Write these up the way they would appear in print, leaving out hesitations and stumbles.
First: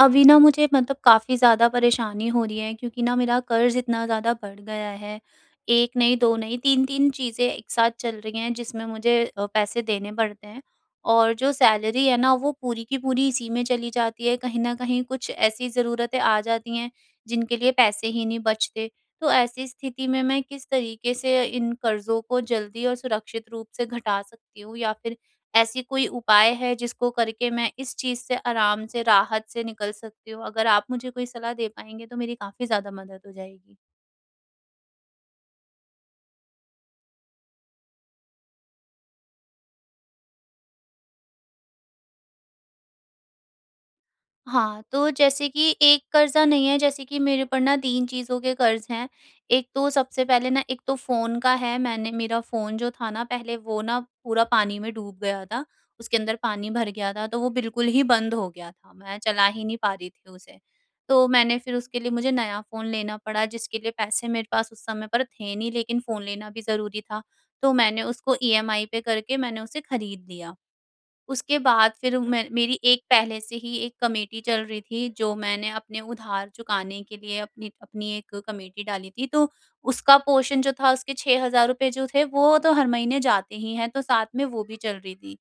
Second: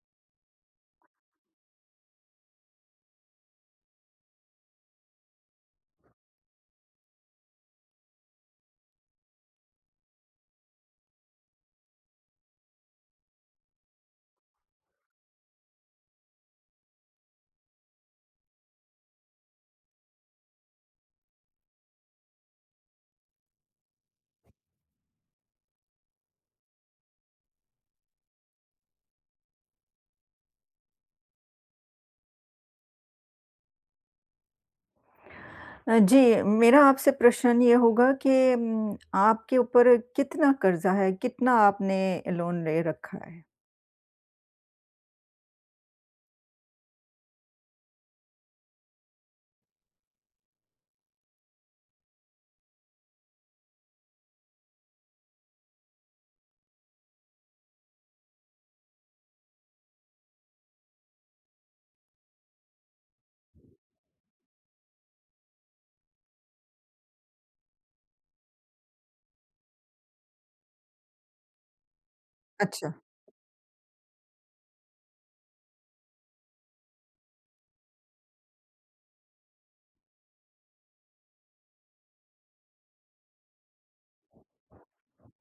अभी ना मुझे मतलब काफ़ी ज़्यादा परेशानी हो रही है क्योंकि ना मेरा कर्ज़ इतना ज़्यादा बढ़ गया है। 1 नहीं, 2 नहीं, 3-3 चीज़ें एक साथ चल रही हैं जिसमें मुझे पैसे देने पड़ते हैं। और जो सैलरी है ना वो पूरी की पूरी इसी में चली जाती है। कहीं न कहीं कुछ ऐसी ज़रूरतें आ जाती हैं जिनके लिए पैसे ही नहीं बचते। तो ऐसी स्थिति में मैं किस तरीके से इन कर्ज़ों को जल्दी और सुरक्षित रूप से घटा सकती हूँ या फिर ऐसी कोई उपाय है जिसको करके मैं इस चीज़ से आराम से, राहत से निकल सकती हूँ? अगर आप मुझे कोई सलाह दे पाएँगे तो मेरी काफ़ी ज़्यादा मदद हो जाएगी। जी, मेरा आपसे प्रश्न ये होगा कि आपके ऊपर कितना कर्ज़ा है? कितना आपने लोन ले रखा है? हाँ, तो जैसे कि एक कर्ज़ा नहीं है, जैसे कि मेरे ऊपर ना 3 चीज़ों के कर्ज़ हैं। एक तो सबसे पहले ना एक तो फ़ोन का है, मैंने मेरा फ़ोन जो था ना पहले वो ना पूरा पानी में डूब गया था, उसके अंदर पानी भर गया था, तो वो बिल्कुल ही बंद हो गया था, मैं चला ही नहीं पा रही थी उसे। तो मैंने फिर उसके लिए मुझे नया फ़ोन लेना पड़ा जिसके लिए पैसे मेरे पास उस समय पर थे नहीं, लेकिन फ़ोन लेना भी ज़रूरी था। तो मैंने उसको ईएमआई पे करके मैंने उसे खरीद लिया। उसके बाद फिर मैं मेरी अच्छा। एक पहले से ही एक कमेटी चल रही थी जो मैंने अपने उधार चुकाने के लिए अपनी अपनी एक कमेटी डाली थी, तो उसका पोर्शन जो था उसके 6000 रुपए जो थे वो तो हर महीने जाते ही हैं, तो साथ में वो भी चल रही थी।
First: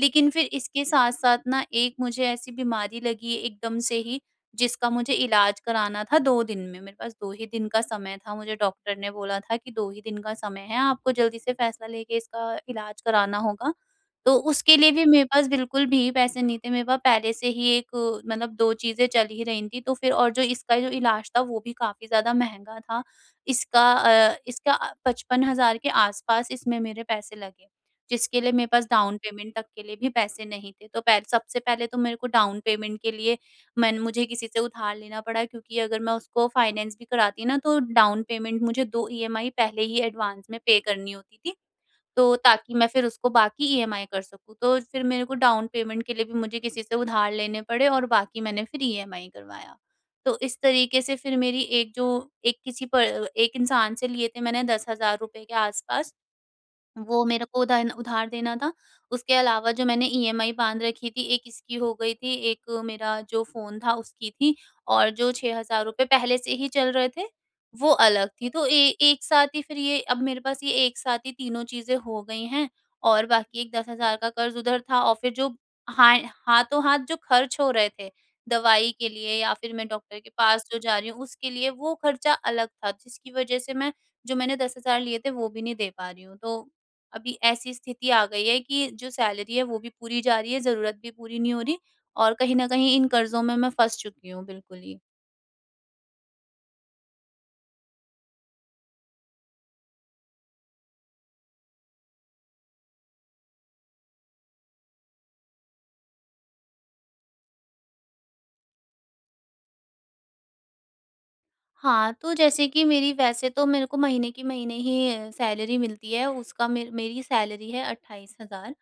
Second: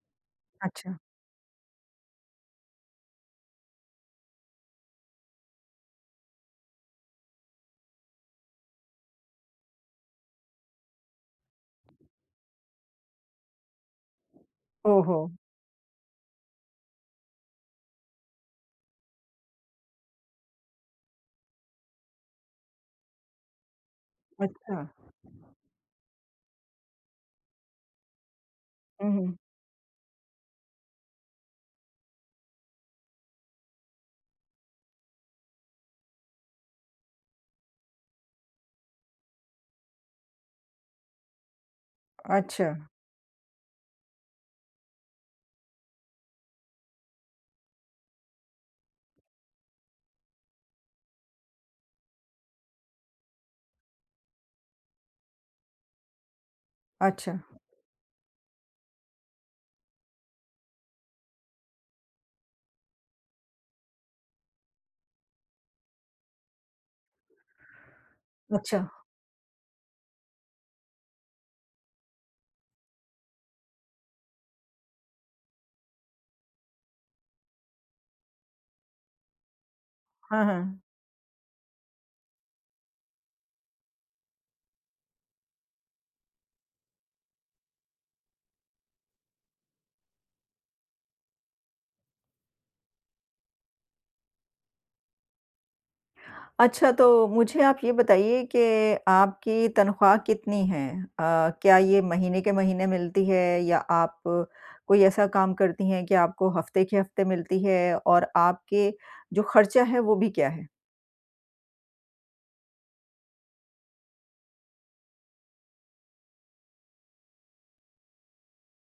लेकिन फिर इसके अच्छा। साथ-साथ ना एक मुझे ऐसी बीमारी लगी एकदम से ही, जिसका मुझे इलाज कराना था 2 दिन में। मेरे पास 2 ही दिन का समय था, मुझे डॉक्टर ने बोला था कि 2 ही दिन का समय है, आपको जल्दी से फैसला लेके इसका इलाज कराना होगा। तो उसके लिए भी ओहो! मेरे पास बिल्कुल भी पैसे नहीं थे। मेरे पास पहले से ही एक मतलब 2 चीज़ें चल ही रही थी। तो फिर और जो इसका जो इलाज था वो भी काफ़ी ज़्यादा महँगा था। इसका अ, अच्छा। इसका 55,000 के आस-पास इसमें मेरे पैसे लगे, जिसके लिए मेरे पास हुँ, डाउन हुँ। पेमेंट तक के लिए भी पैसे नहीं थे। तो पह सबसे पहले तो मेरे को डाउन पेमेंट के लिए मैंने मुझे किसी से उधार लेना पड़ा, क्योंकि अगर मैं उसको फाइनेंस भी कराती ना तो डाउन पेमेंट मुझे 2 ईएमआई पहले ही एडवांस में पे करनी होती थी। तो अच्छा। ताकि मैं फिर उसको बाकी ईएमआई कर सकूँ। तो फिर मेरे को डाउन पेमेंट के लिए भी मुझे किसी से उधार लेने पड़े और बाकी मैंने फिर ईएमआई करवाया। तो इस तरीके से फिर मेरी एक जो एक किसी पर एक इंसान से लिए थे मैंने 10,000 रुपए के आस-पास, वो अच्छा। मेरे को उधान उधार देना था। उसके अलावा जो मैंने ईएमआई बाँध रखी थी, एक इसकी हो गई थी, एक मेरा जो फ़ोन था उसकी थी, और जो 6,000 रुपए पहले से ही चल रहे थे, वो अलग थी। तो ए अच्छा। एक साथ ही फिर ये अब मेरे पास ये एक साथ ही तीनों चीज़ें हो गई हैं, और बाकी एक 10,000 का कर्ज़ उधर था और फिर जो हाँ, हाथों-हाथ जो खर्च हो रहे थे, दवाई के लिए या फिर मैं डॉक्टर के हाँ, पास जो हाँ। जा रही हूँ उसके लिए, वो खर्चा अलग था, जिसकी वज़ह से मैं जो मैंने 10,000 लिए थे वो भी नहीं दे पा रही हूँ। तो अभी ऐसी स्थिति आ गई है कि जो सैलरी है वो भी पूरी जा रही है, ज़रूरत भी पूरी नहीं हो रही, और कहीं न कहीं इन कर्ज़ों में मैं फँस चुकी हूँ बिल्कुल ही। अच्छा, तो मुझे आप ये बताइए कि आपकी तनख्वाह कितनी है? क्या ये महीने के महीने मिलती है या आप कोई ऐसा काम करती हैं कि आपको हफ़्ते के हफ़्ते मिलती है? और आपके जो खर्चा है वो भी क्या है? हाँ, तो जैसे कि मेरी वैसे तो मेरे को महीने की महीने ही सैलरी मिलती है, उसका मेर मेरी सैलरी है 28,000,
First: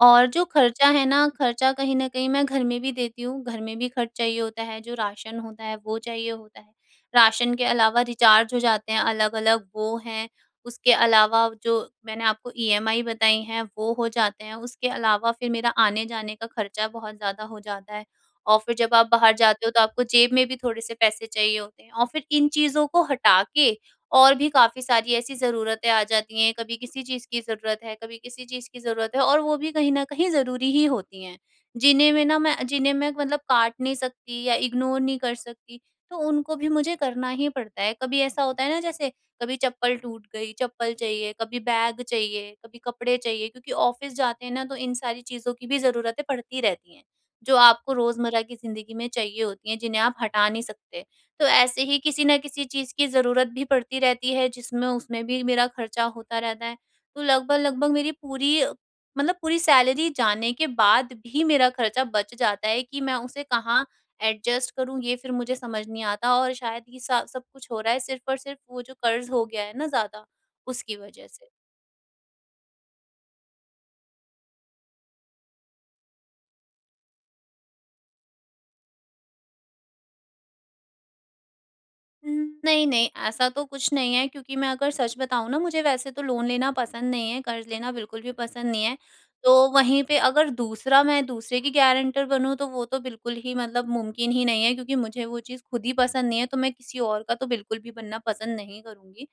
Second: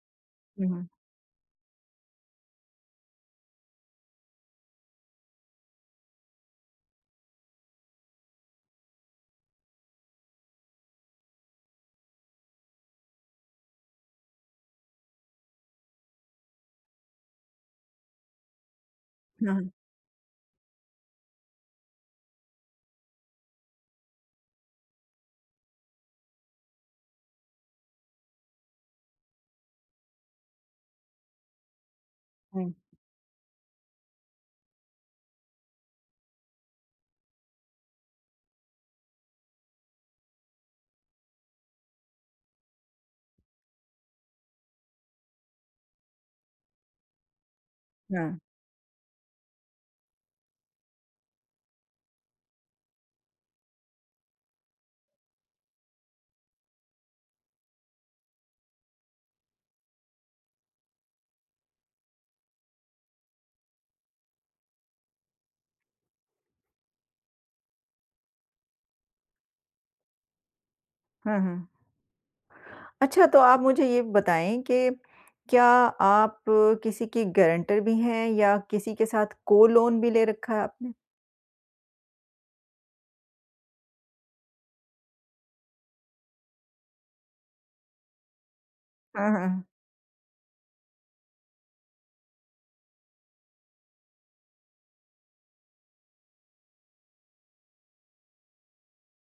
और जो हुँ, हुँ। खर्चा है ना, खर्चा कहीं न कहीं मैं घर में भी देती हूँ, घर में भी खर्च चाहिए होता है, जो राशन होता है वो चाहिए होता है। राशन के अलावा रिचार्ज हो जाते हैं अलग-अलग वो हैं, उसके अलावा जो मैंने आपको ईएमआई बताई हैं वो हो जाते हैं, उसके अलावा फिर मेरा आने-जाने का खर्चा बहुत ज़्यादा हो जाता है। और फिर जब आप बाहर हाँ, जाते हाँ। हो तो आपको जेब में भी थोड़े से पैसे चाहिए होते हैं, और फिर इन चीज़ों को हटा के और भी काफ़ी सारी ऐसी ज़रूरतें आ जाती हैं, कभी किसी चीज़ की ज़रूरत है, कभी किसी चीज़ की ज़रूरत है, और वो भी कहीं न कहीं ज़रूरी ही होती हैं। हुँ। जिन्हें मैं मतलब काट नहीं सकती या इग्नोर नहीं कर सकती, तो उनको भी मुझे करना ही पड़ता है। कभी ऐसा होता है ना, जैसे कभी चप्पल टूट गई, चप्पल चाहिए, कभी बैग चाहिए, कभी कपड़े चाहिए, क्योंकि ऑफ़िस जाते हैं ना, तो इन सारी चीज़ों की भी ज़रूरतें पड़ती रहती हैं। जो आपको हाँ, रोज़मर्रा की ज़िंदगी में चाहिए होती हैं, जिन्हें आप हटा नहीं सकते। तो ऐसे ही किसी न किसी चीज़ की ज़रूरत भी पड़ती रहती है, जिसमें उसमें भी मेरा खर्चा होता रहता है। तो लगभग-लगभग मेरी पूरी मतलब पूरी सैलरी जाने के बाद भी मेरा खर्चा बच जाता है कि मैं उसे कहाँ एडजस्ट करूँ, ये फिर मुझे समझ नहीं आता। और शायद ये सा सब कुछ हो रहा है सिर्फ़ और सिर्फ़ वो जो कर्ज़ हो गया है ना ज़्यादा, उसकी वज़ह हाँ, से। हाँ। अच्छा, तो आप मुझे ये बताएँ कि क्या आप किसी की गारंटर भी हैं या किसी के साथ को-लोन भी ले रखा है आपने? नहीं, नहीं, ऐसा तो कुछ नहीं है, क्योंकि मैं अगर सच बताऊँ ना मुझे वैसे तो लोन लेना पसंद नहीं है, कर्ज़ लेना बिल्कुल भी पसंद नहीं है। हाँ, तो हाँ। वहीं पे अगर दूसरा मैं दूसरे की गारंटर बनूँ तो वो तो बिल्कुल ही मतलब मुमकिन ही नहीं है, क्योंकि मुझे वो चीज़ खुद ही पसंद नहीं है, तो मैं किसी और का तो बिल्कुल भी बनना पसंद नहीं करूँगी।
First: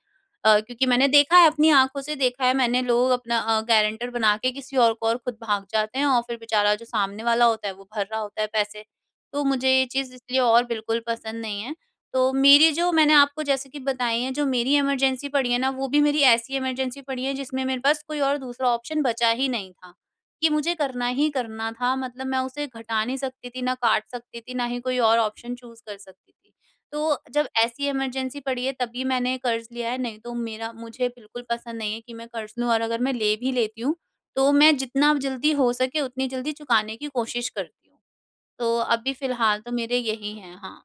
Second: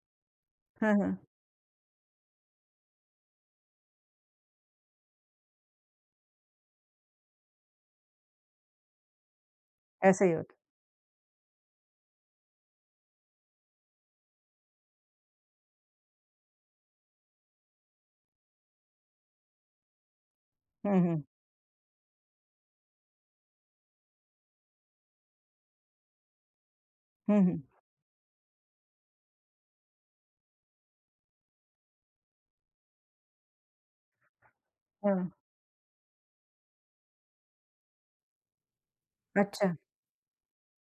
क्योंकि हाँ, मैंने हाँ। देखा है, अपनी आँखों से देखा है मैंने, लोग अपना गारंटर बना के किसी और को, और खुद भाग जाते हैं और फिर बेचारा जो सामने वाला होता है वो भर रहा होता है पैसे। तो मुझे ये चीज़ ऐसा ही इसलिए होता और बिल्कुल पसंद नहीं है। तो मेरी जो मैंने आपको जैसे कि बताई है, जो मेरी इमरजेंसी पड़ी है ना, वो भी मेरी ऐसी इमरजेंसी पड़ी है जिसमें मेरे पास कोई और दूसरा ऑप्शन बचा ही नहीं था, कि मुझे है। हुँ, करना हुँ। ही करना था। मतलब मैं उसे घटा नहीं सकती थी, ना काट सकती थी, ना ही कोई और ऑप्शन चूज़ कर सकती थी। तो हुँ, जब हुँ। ऐसी इमरजेंसी पड़ी है तभी मैंने कर्ज़ लिया है, नहीं तो मेरा मुझे बिल्कुल पसंद नहीं है कि मैं कर्ज़ लूँ, और अगर मैं ले भी लेती हूँ, तो मैं जितना हाँ। जल्दी हो सके उतनी जल्दी चुकाने की कोशिश करती हूँ। तो अभी फ़िलहाल तो अच्छा। मेरे यही हैं। हाँ।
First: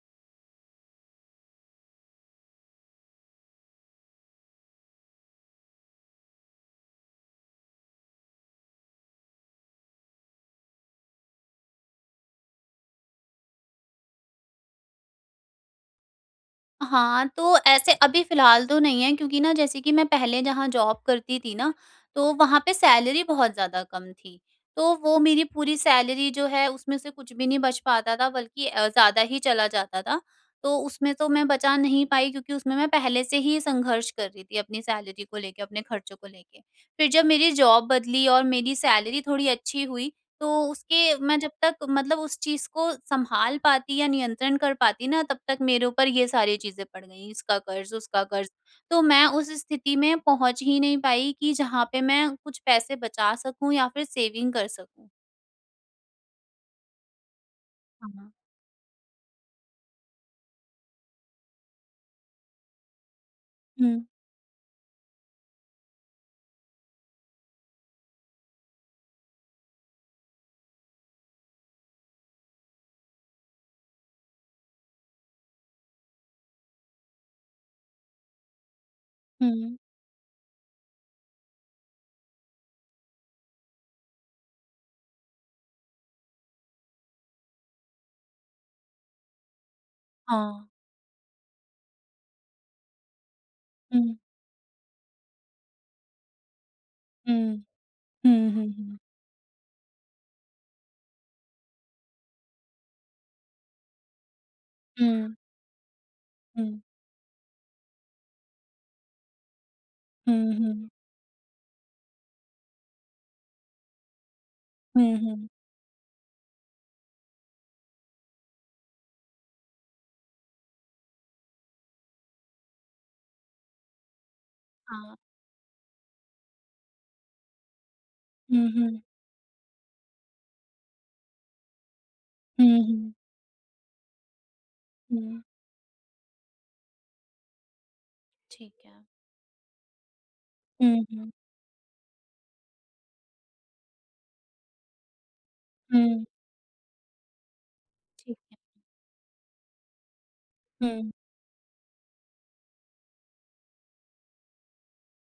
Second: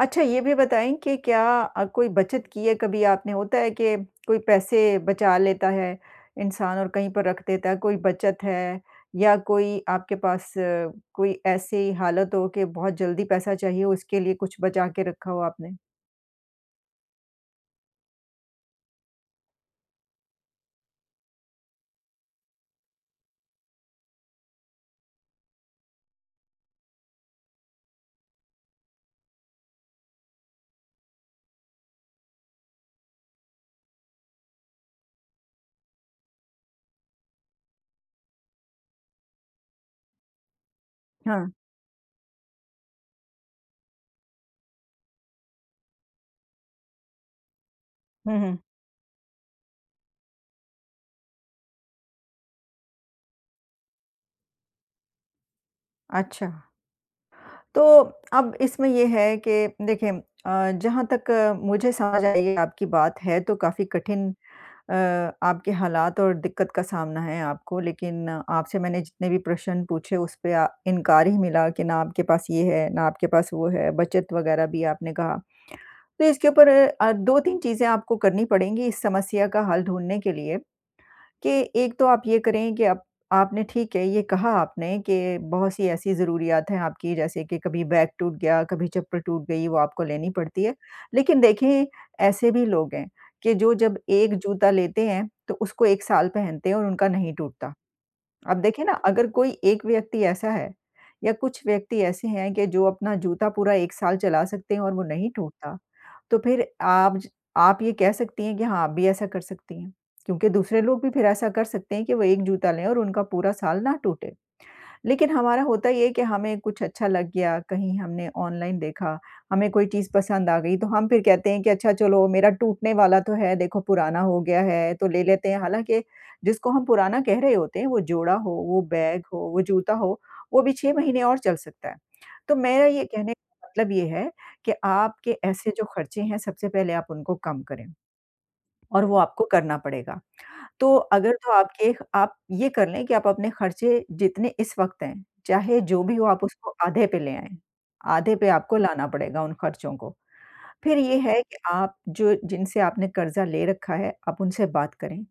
अच्छा, ये भी बताएँ कि क्या कोई बचत की है कभी आपने? होता है कि कोई पैसे बचा लेता है इंसान और कहीं पर रख देता है। कोई बचत है या कोई आपके पास कोई ऐसी हालत हो कि बहुत जल्दी पैसा चाहिए हो, उसके लिए कुछ बचा के रखा हो आपने? हाँ, तो ऐसे अभी फ़िलहाल तो नहीं है, क्योंकि ना जैसे कि मैं पहले जहाँ जॉब करती थी ना, तो वहाँ पे सैलरी बहुत ज़्यादा कम थी। तो वो मेरी पूरी सैलरी जो है उसमें से कुछ भी नहीं बच पाता था, बल्कि ज़्यादा ही चला जाता था। तो उसमें तो मैं बचा नहीं पाई, क्योंकि उसमें मैं पहले से ही संघर्ष कर रही थी अपनी सैलरी को लेके, अपने खर्चों को लेके। फिर जब मेरी जॉब बदली और मेरी सैलरी थोड़ी अच्छी हुई, तो उसके मैं हाँ। जब तक मतलब उस चीज़ को सँभाल पाती या नियंत्रण कर पाती ना, तब तक मेरे ऊपर ये सारी चीज़ें पड़ गईं, इसका कर्ज़, उसका हुँ, कर्ज़। हुँ। तो मैं उस स्थिति में पहुँच ही नहीं पाई कि जहाँ पे मैं कुछ पैसे बचा सकूँ या फिर सेविंग कर सकूँ। अच्छा, तो हाँ। अब इसमें ये है कि देखिए, जहाँ तक मुझे समझ आई है आपकी बात है, तो काफ़ी हुँ, कठिन अ, आपके हालात और दिक्कत का सामना है आपको। लेकिन आपसे मैंने जितने भी प्रश्न पूछे उस पे इनकार ही मिला कि ना आपके पास ये है, ना आपके पास वो है, बचत वग़ैरह भी आपने कहा। तो इसके ऊपर 2-3 चीज़ें आपको करनी पड़ेंगी इस समस्या का हुँ। हल ढूँढने के लिए। कि एक तो आप ये करें कि आप आपने ठीक है, ये कहा आपने कि बहुत सी ऐसी ज़रूरियात हैं आपकी, जैसे कि कभी बैग टूट गया, कभी चप्पल टूट गई, वो आपको लेनी पड़ती हाँ। है। लेकिन देखें, ऐसे भी लोग हैं कि जो जब हुँ, एक जूता लेते हैं, तो उसको 1 साल पहनते हैं और उनका नहीं हुँ, टूटता। हुँ, अब हुँ, देखें ना, हुँ, अगर कोई एक व्यक्ति ऐसा है या कुछ व्यक्ति ऐसे हैं कि जो अपना जूता पूरा 1 साल चला सकते हैं और वो हुँ, नहीं टूटता, तो फिर हुँ, आप ज आप ये कह सकती हैं कि हाँ, आप भी ऐसा कर सकती हैं, क्योंकि हुँ, दूसरे हुँ, लोग भी फिर ऐसा कर सकते हैं कि वो 1 जूता लें और उनका पूरा साल ना टूटे। हुँ, लेकिन हुँ। हमारा होता ये है कि हमें कुछ अच्छा लग गया, कहीं हमने ऑनलाइन देखा, हमें कोई चीज़ पसंद आ गई, तो हम फिर कहते हैं कि अच्छा चलो, मेरा टूटने वाला तो है, देखो पुराना हो गया है, तो हाँ। ले लेते हैं। हालाँकि जिसको हम पुराना कह रहे होते हैं, वो जोड़ा हो, हुँ, वो हुँ, बैग हो, वो जूता हो, वो भी 6 महीने और चल सकता है। तो हुँ, मेरा ये हुँ, कहने का मतलब ये है कि आपके हुँ। ऐसे जो खर्चे हैं, सबसे पहले आप उनको कम करें, ठीक और है। वो आपको करना पड़ेगा। तो हुँ, हुँ, अगर तो आपके आप ये कर लें कि आप अपने खर्चे जितने इस वक़्त हैं, चाहे जो भी हुँ, हो, आप उसको आधे पे ले आएँ। आधे ठीक पे है। आपको लाना पड़ेगा उन खर्चों को। फिर हुँ, ये है कि आप जो जिनसे आपने कर्ज़ा ले रखा है, आप उनसे बात करें।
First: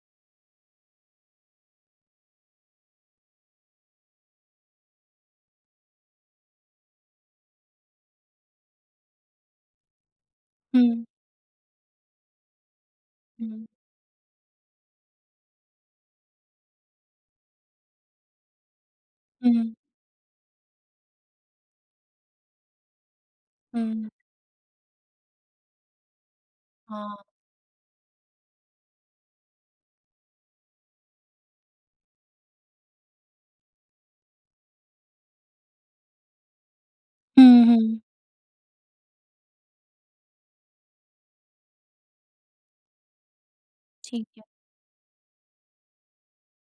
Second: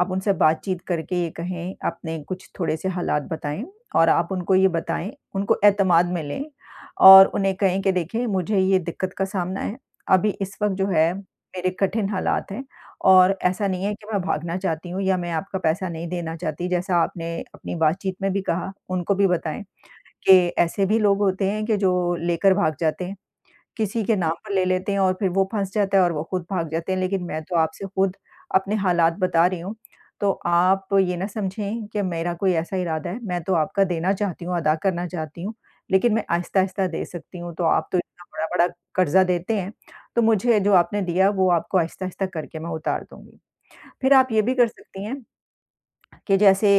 आप उनसे बातचीत करके ये कहें, अपने कुछ थोड़े-से हालात बताएँ और आप उनको ये बताएँ, उनको एतमाद में लें और उन्हें कहें कि देखिए मुझे ये दिक्कत का सामना है। अभी इस वक़्त जो हुँ, है मेरे कठिन हालात हैं और हुँ, ऐसा नहीं है कि मैं भागना चाहती हूँ या मैं आपका पैसा नहीं देना चाहती। जैसा आपने अपनी बातचीत में भी कहा, उनको भी बताएँ हुँ, कि ऐसे भी लोग होते हैं कि जो लेकर भाग जाते हैं। किसी हुँ। के नाम पर ले लेते हैं और फिर वो फँस जाता है और वो खुद भाग जाते हैं। लेकिन हाँ। मैं तो आपसे खुद अपने हालात बता रही हूँ, तो आप ये ना समझें कि मेरा कोई ऐसा इरादा है। मैं तो आपका देना चाहती हूँ, अदा करना चाहती हूँ, लेकिन मैं आहिस्ता-आहिस्ता दे सकती हूँ। तो हुँ, आप तो हुँ। इतना बड़ा-बड़ा कर्ज़ा देते हैं, तो मुझे जो आपने दिया वो आपको आहिस्ता-आहिस्ता करके मैं उतार दूँगी। फिर ठीक आप ये है। भी कर सकती हैं कि जैसे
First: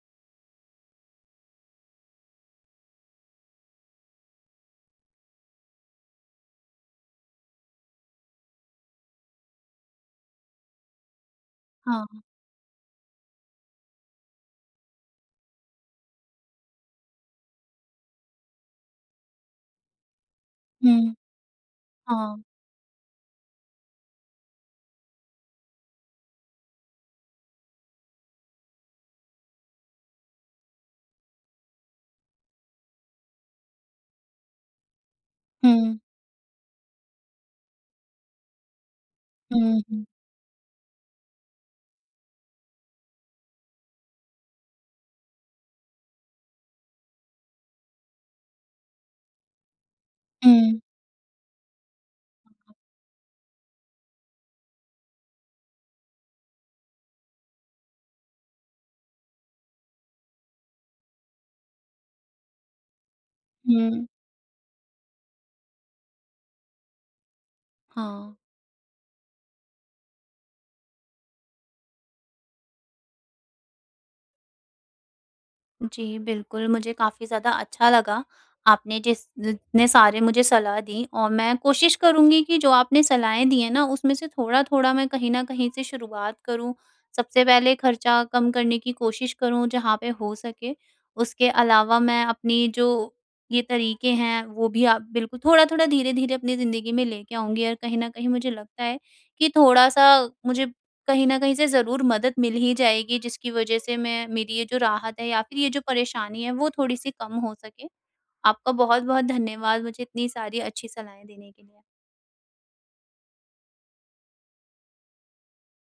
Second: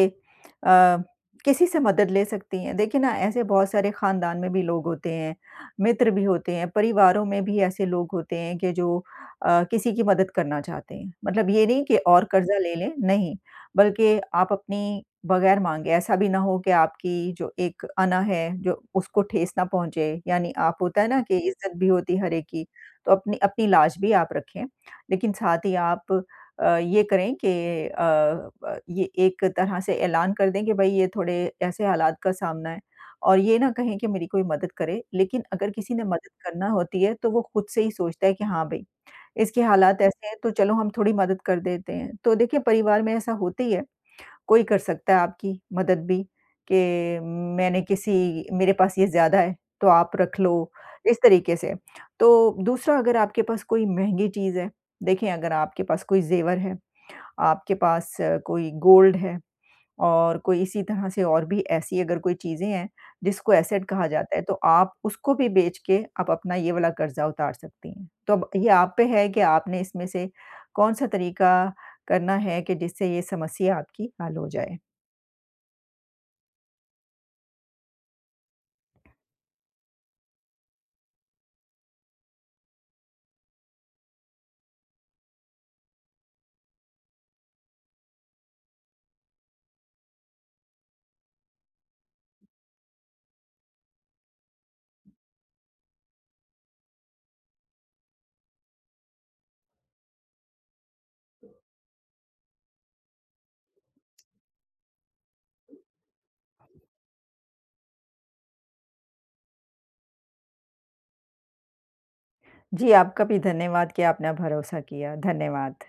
अ, किसी से मदद ले सकती हैं। देखिए ना, ऐसे बहुत सारे ख़ानदान में भी लोग होते हैं, मित्र भी होते हैं, परिवारों में भी ऐसे लोग होते हैं कि जो किसी की मदद करना चाहते हैं। मतलब ये नहीं कि हाँ। और कर्ज़ा ले लें, नहीं, बल्कि आप अपनी बगैर माँगे ऐसा भी ना हो कि आपकी जो एक अना है जो उसको ठेस ना पहुँचे, यानी आप होता है हुँ। ना कि इज़्ज़त भी होती है हर हाँ। एक की, तो अपनी अपनी लाज भी आप रखें। लेकिन साथ ही आप ये करें कि अ ये एक तरह से ऐलान कर दें कि भई ये थोड़े ऐसे हालात का सामना है और ये ना कहें कि मेरी कोई मदद करे, लेकिन अगर किसी हुँ, ने मदद करना होती है तो वो खुद से ही सोचता है कि हाँ भई, इसके हुँ, हालात हुँ, ऐसे हैं तो चलो हम थोड़ी मदद कर देते हैं। तो देखिए परिवार में ऐसा होता ही है, कोई कर सकता है आपकी मदद भी कि मैंने किसी मेरे पास ये ज़्यादा है तो आप रख लो, हुँ, इस तरीके से। तो दूसरा, अगर आपके पास कोई महँगी चीज़ है, देखिए अगर आपके पास कोई ज़ेवर है, आपके पास कोई गोल्ड है और कोई इसी तरह से और भी ऐसी अगर कोई चीज़ें हैं, जिसको हुँ, एसेट हुँ। कहा जाता है, तो आप उसको भी बेच के आप अपना ये वाला कर्ज़ा उतार सकती हैं। तो हाँ। अब ये आप पे है कि आपने इसमें से कौन-सा तरीका करना है कि जिससे ये समस्या आपकी हल हो जाए। जी, बिल्कुल, मुझे काफ़ी ज़्यादा अच्छा लगा, आपने जिस जितने सारे मुझे सलाह दी, और मैं कोशिश करूँगी कि जो आपने सलाहें दी हैं ना, उसमें से थोड़ा-थोड़ा मैं कहीं न कहीं से शुरुआत करूँ। सबसे पहले खर्चा कम करने की कोशिश करूँ जहाँ पे हो सके, उसके अलावा मैं अपनी जो ये तरीके हैं, वो भी आप बिल्कुल थोड़ा-थोड़ा, धीरे-धीरे अपनी ज़िंदगी में लेके आऊँगी, और कहीं न कहीं मुझे लगता है कि थोड़ा-सा मुझे कहीं न कहीं से ज़रूर मदद मिल ही जाएगी, जिसकी वज़ह से मैं मेरी ये जो राहत है या फिर ये जो परेशानी है वो थोड़ी-सी कम हो सके। आपका बहुत-बहुत धन्यवाद मुझे इतनी सारी अच्छी सलाहें देने के लिए। जी, आपका भी धन्यवाद कि आपने भरोसा किया। धन्यवाद।